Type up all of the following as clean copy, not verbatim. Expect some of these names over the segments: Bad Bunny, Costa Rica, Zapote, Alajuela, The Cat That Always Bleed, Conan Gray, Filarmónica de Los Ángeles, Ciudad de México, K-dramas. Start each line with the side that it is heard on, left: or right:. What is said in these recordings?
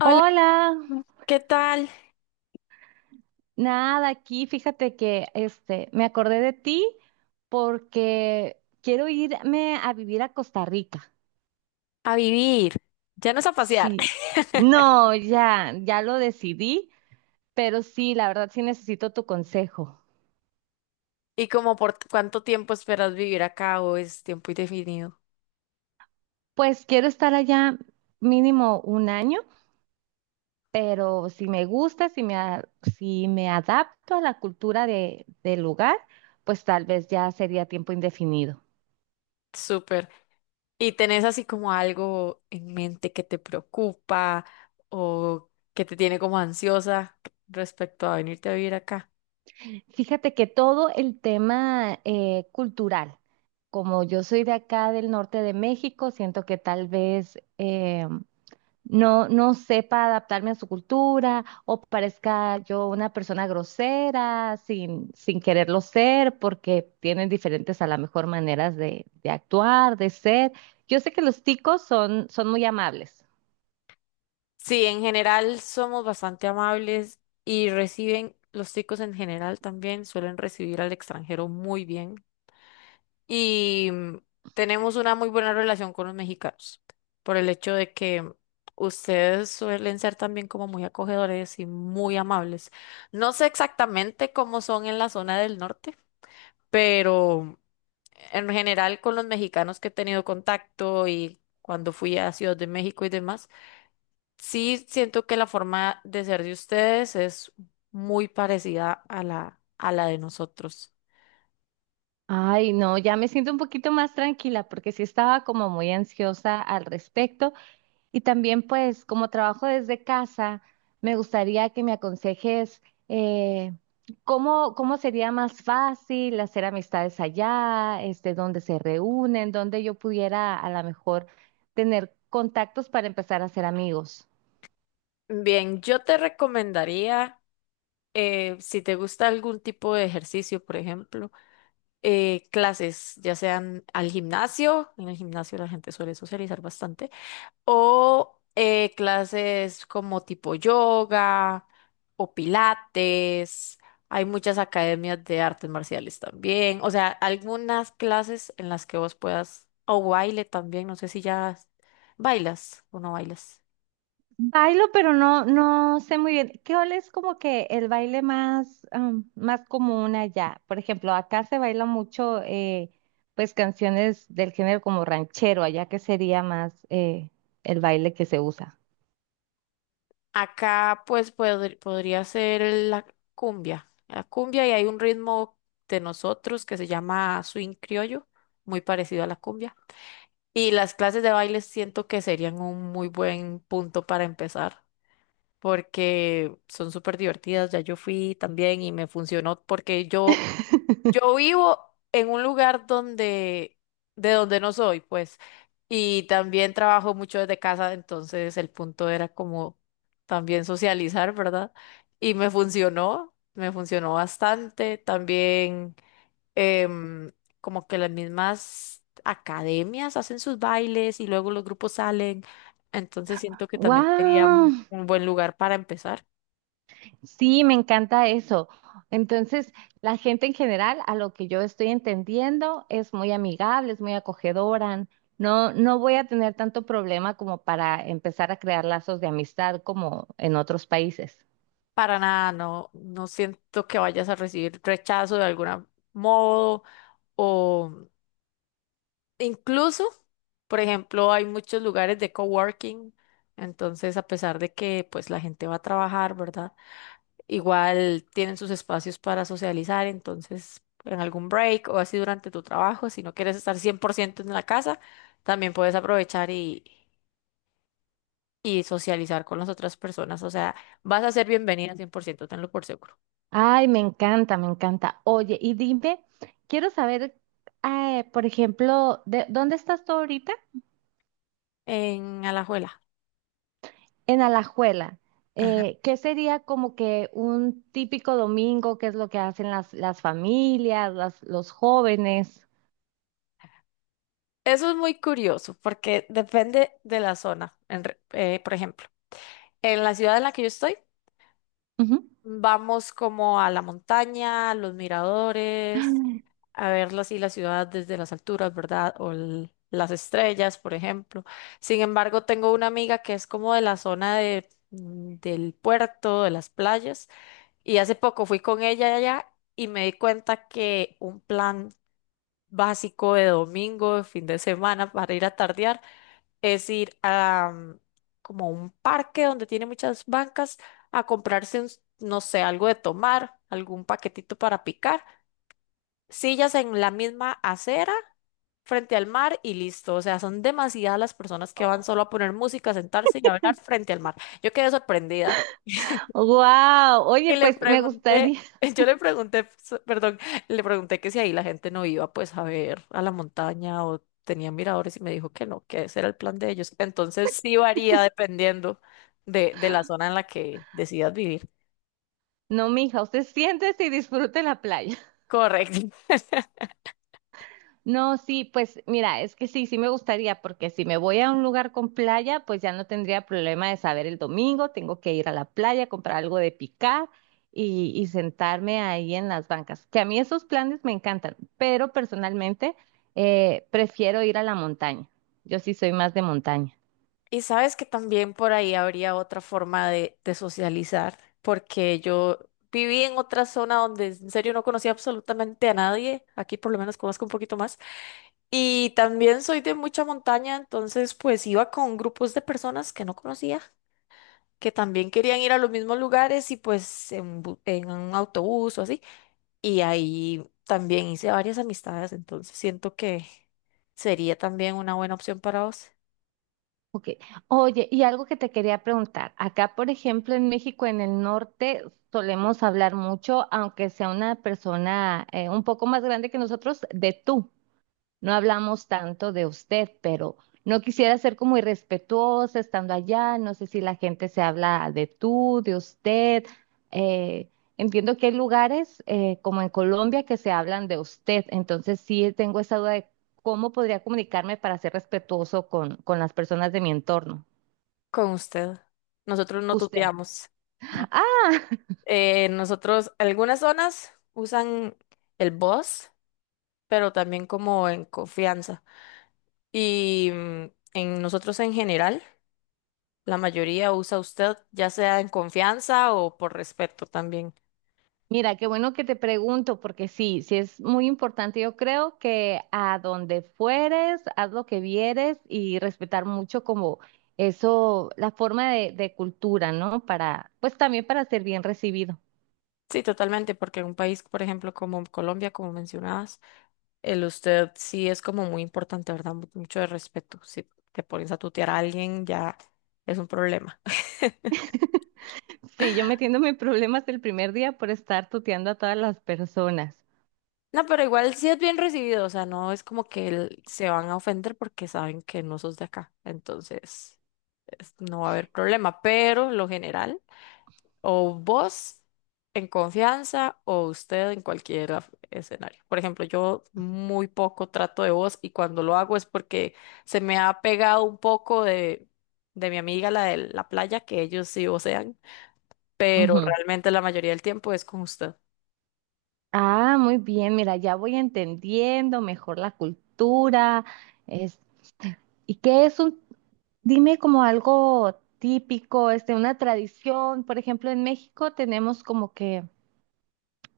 left: Hola,
right: Hola,
left: ¿qué tal?
right: nada, aquí fíjate que este me acordé de ti porque quiero irme a vivir a Costa Rica.
left: A vivir. Ya no es a pasear.
right: Sí. No, ya, ya lo decidí, pero sí, la verdad sí necesito tu consejo.
left: ¿Y como cuánto tiempo esperas vivir acá o es tiempo indefinido?
right: Pues quiero estar allá mínimo un año, pero si me gusta, si me adapto a la cultura de del lugar, pues tal vez ya sería tiempo indefinido.
left: Súper. ¿Y tenés así como algo en mente que te preocupa o que te tiene como ansiosa respecto a venirte a vivir acá?
right: Fíjate que todo el tema cultural, como yo soy de acá del norte de México, siento que tal vez no, no sepa adaptarme a su cultura o parezca yo una persona grosera sin quererlo ser, porque tienen diferentes a lo mejor maneras de actuar, de ser. Yo sé que los ticos son muy amables.
left: Sí, en general somos bastante amables y reciben, los chicos en general también suelen recibir al extranjero muy bien. Y tenemos una muy buena relación con los mexicanos por el hecho de que ustedes suelen ser también como muy acogedores y muy amables. No sé exactamente cómo son en la zona del norte, pero en general con los mexicanos que he tenido contacto y cuando fui a Ciudad de México y demás, sí siento que la forma de ser de ustedes es muy parecida a la de nosotros.
right: Ay, no, ya me siento un poquito más tranquila porque sí estaba como muy ansiosa al respecto. Y también, pues, como trabajo desde casa, me gustaría que me aconsejes eh, cómo sería más fácil hacer amistades allá, este, dónde se reúnen, dónde yo pudiera a lo mejor tener contactos para empezar a hacer amigos.
left: Bien, yo te recomendaría si te gusta algún tipo de ejercicio, por ejemplo, clases, ya sean al gimnasio, en el gimnasio la gente suele socializar bastante, o clases como tipo yoga o pilates, hay muchas academias de artes marciales también, o sea, algunas clases en las que vos puedas, o baile también, no sé si ya bailas o no bailas.
right: Bailo, pero no, no sé muy bien. ¿Qué es como que el baile más, am, más común allá? Por ejemplo, acá se baila mucho, pues canciones del género como ranchero, allá que sería más el baile que se usa.
left: Acá pues podría ser la cumbia. La cumbia y hay un ritmo de nosotros que se llama swing criollo, muy parecido a la cumbia. Y las clases de baile siento que serían un muy buen punto para empezar porque son súper divertidas. Ya yo fui también y me funcionó porque yo yo vivo en un lugar donde, de donde no soy, pues, y también trabajo mucho desde casa, entonces el punto era como también socializar, ¿verdad? Y me funcionó bastante. También em, como que las mismas academias hacen sus bailes y luego los grupos salen, entonces siento que también sería
right: ¡Wow!
left: un buen lugar para empezar.
right: Sí, me encanta eso. Entonces, la gente en general, a lo que yo estoy entendiendo, es muy amigable, es muy acogedora. No, no voy a tener tanto problema como para empezar a crear lazos de amistad como en otros países.
left: Para nada, no, no siento que vayas a recibir rechazo de algún modo o incluso, por ejemplo, hay muchos lugares de coworking, entonces a pesar de que pues la gente va a trabajar, ¿verdad? Igual tienen sus espacios para socializar, entonces en algún break o así durante tu trabajo, si no quieres estar 100% en la casa, también puedes aprovechar y socializar con las otras personas, o sea, vas a ser bienvenida 100%, tenlo por seguro.
right: Ay, me encanta, me encanta. Oye, y dime, quiero saber, por ejemplo, de, ¿dónde estás tú ahorita?
left: En Alajuela.
right: En Alajuela,
left: Ajá.
right: ¿qué sería como que un típico domingo? ¿Qué es lo que hacen las familias, los jóvenes?
left: Eso es muy curioso porque depende de la zona. Por ejemplo, en la ciudad en la que yo estoy,
right: Ujú.
left: vamos como a la montaña, a los miradores, a ver así la ciudad desde las alturas, ¿verdad? O las estrellas, por ejemplo. Sin embargo, tengo una amiga que es como de la zona del puerto, de las playas, y hace poco fui con ella allá y me di cuenta que un plan básico de domingo, de fin de semana para ir a tardear es ir a como a un parque donde tiene muchas bancas a comprarse, no sé, algo de tomar, algún paquetito para picar, sillas en la misma acera frente al mar y listo. O sea, son demasiadas las personas que van solo a poner música, a sentarse y a hablar frente al mar. Yo quedé sorprendida.
right: Wow, oye,
left: Y le
right: pues me
left: pregunté,
right: gustaría,
left: yo le pregunté, perdón, le pregunté que si ahí la gente no iba pues a ver a la montaña o tenían miradores y me dijo que no, que ese era el plan de ellos. Entonces sí varía dependiendo de la zona en la que decidas vivir.
right: no, mija, usted siéntese y disfrute la playa.
left: Correcto.
right: No, sí, pues mira, es que sí, sí me gustaría, porque si me voy a un lugar con playa, pues ya no tendría problema de saber el domingo, tengo que ir a la playa, comprar algo de picar y sentarme ahí en las bancas, que a mí esos planes me encantan, pero personalmente prefiero ir a la montaña. Yo sí soy más de montaña.
left: Y sabes que también por ahí habría otra forma de socializar, porque yo viví en otra zona donde en serio no conocía absolutamente a nadie. Aquí por lo menos conozco un poquito más. Y también soy de mucha montaña, entonces pues iba con grupos de personas que no conocía, que también querían ir a los mismos lugares y pues en un autobús o así. Y ahí también hice varias amistades, entonces siento que sería también una buena opción para vos.
right: Ok. Oye, y algo que te quería preguntar. Acá, por ejemplo, en México, en el norte, solemos hablar mucho, aunque sea una persona un poco más grande que nosotros, de tú. No hablamos tanto de usted, pero no quisiera ser como irrespetuosa estando allá. No sé si la gente se habla de tú, de usted. Eh, entiendo que hay lugares como en Colombia que se hablan de usted. Entonces sí tengo esa duda de cómo podría comunicarme para ser respetuoso con las personas de mi entorno.
left: Con usted. Nosotros no
right: Usted.
left: tuteamos, ¿no?
right: Ah,
left: Nosotros, algunas zonas usan el vos, pero también como en confianza. Y en nosotros en general. La mayoría usa usted, ya sea en confianza o por respeto también.
right: Mira, qué bueno que te pregunto, porque sí, sí es muy importante. Yo creo que a donde fueres, haz lo que vieres y respetar mucho como eso, la forma de cultura, ¿no? Para, pues también para ser bien recibido.
left: Sí, totalmente, porque en un país, por ejemplo, como Colombia, como mencionabas, el usted sí es como muy importante, ¿verdad? Mucho de respeto. Si te pones a tutear a alguien, ya es un problema.
right: Sí, yo metiéndome en problemas el primer día por estar tuteando a todas las personas.
left: No, pero igual sí es bien recibido, o sea, no es como que el- se van a ofender porque saben que no sos de acá, entonces es- no va a haber problema, pero lo general. O vos en confianza o usted en cualquier escenario. Por ejemplo, yo muy poco trato de vos y cuando lo hago es porque se me ha pegado un poco de mi amiga, la de la playa, que ellos sí vocean, pero
right: Ujú.
left: realmente la mayoría del tiempo es con usted.
right: Ah, muy bien, mira, ya voy entendiendo mejor la cultura. Es, ¿y qué es un Dime como algo típico, este, una tradición. Por ejemplo, en México tenemos como que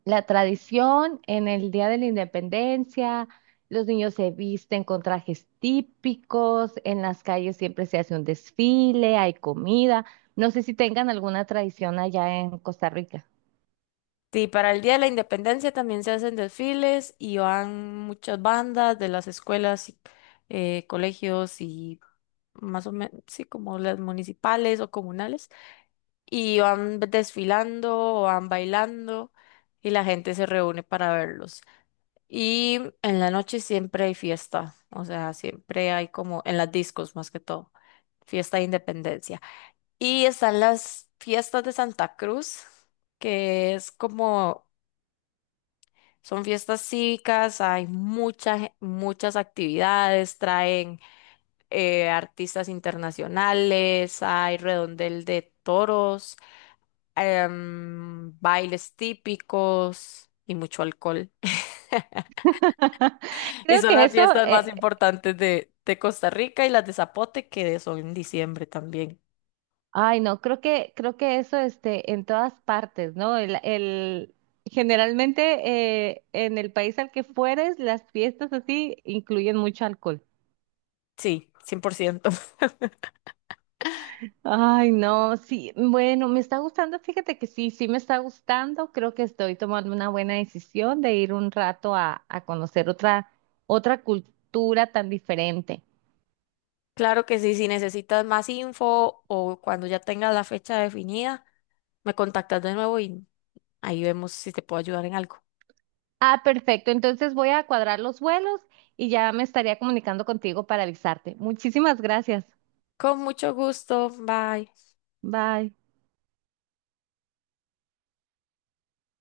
right: la tradición en el Día de la Independencia, los niños se visten con trajes típicos, en las calles siempre se hace un desfile, hay comida. No sé si tengan alguna tradición allá en Costa Rica.
left: Sí, para el Día de la Independencia también se hacen desfiles y van muchas bandas de las escuelas, y, colegios y más o menos, sí, como las municipales o comunales. Y van desfilando o van bailando y la gente se reúne para verlos. Y en la noche siempre hay fiesta, o sea, siempre hay como en las discos más que todo, fiesta de independencia. Y están las fiestas de Santa Cruz, que es como, son fiestas cívicas, hay muchas, muchas actividades, traen artistas internacionales, hay redondel de toros. Bailes típicos y mucho alcohol. Y
right: Creo
left: son
right: que
left: las
right: eso,
left: fiestas
right: eh,
left: más importantes de Costa Rica y las de Zapote, que son en diciembre también.
right: Ay, no, creo que eso este, en todas partes, ¿no? Generalmente en el país al que fueres, las fiestas así incluyen mucho alcohol.
left: Sí, 100%.
right: Ay, no, sí, bueno, me está gustando, fíjate que sí, sí me está gustando, creo que estoy tomando una buena decisión de ir un rato a conocer otra, otra cultura tan diferente.
left: Claro que sí, si necesitas más info o cuando ya tengas la fecha definida, me contactas de nuevo y ahí vemos si te puedo ayudar en algo.
right: Ah, perfecto, entonces voy a cuadrar los vuelos y ya me estaría comunicando contigo para avisarte. Muchísimas gracias.
left: Con mucho gusto, bye.
right: Bye.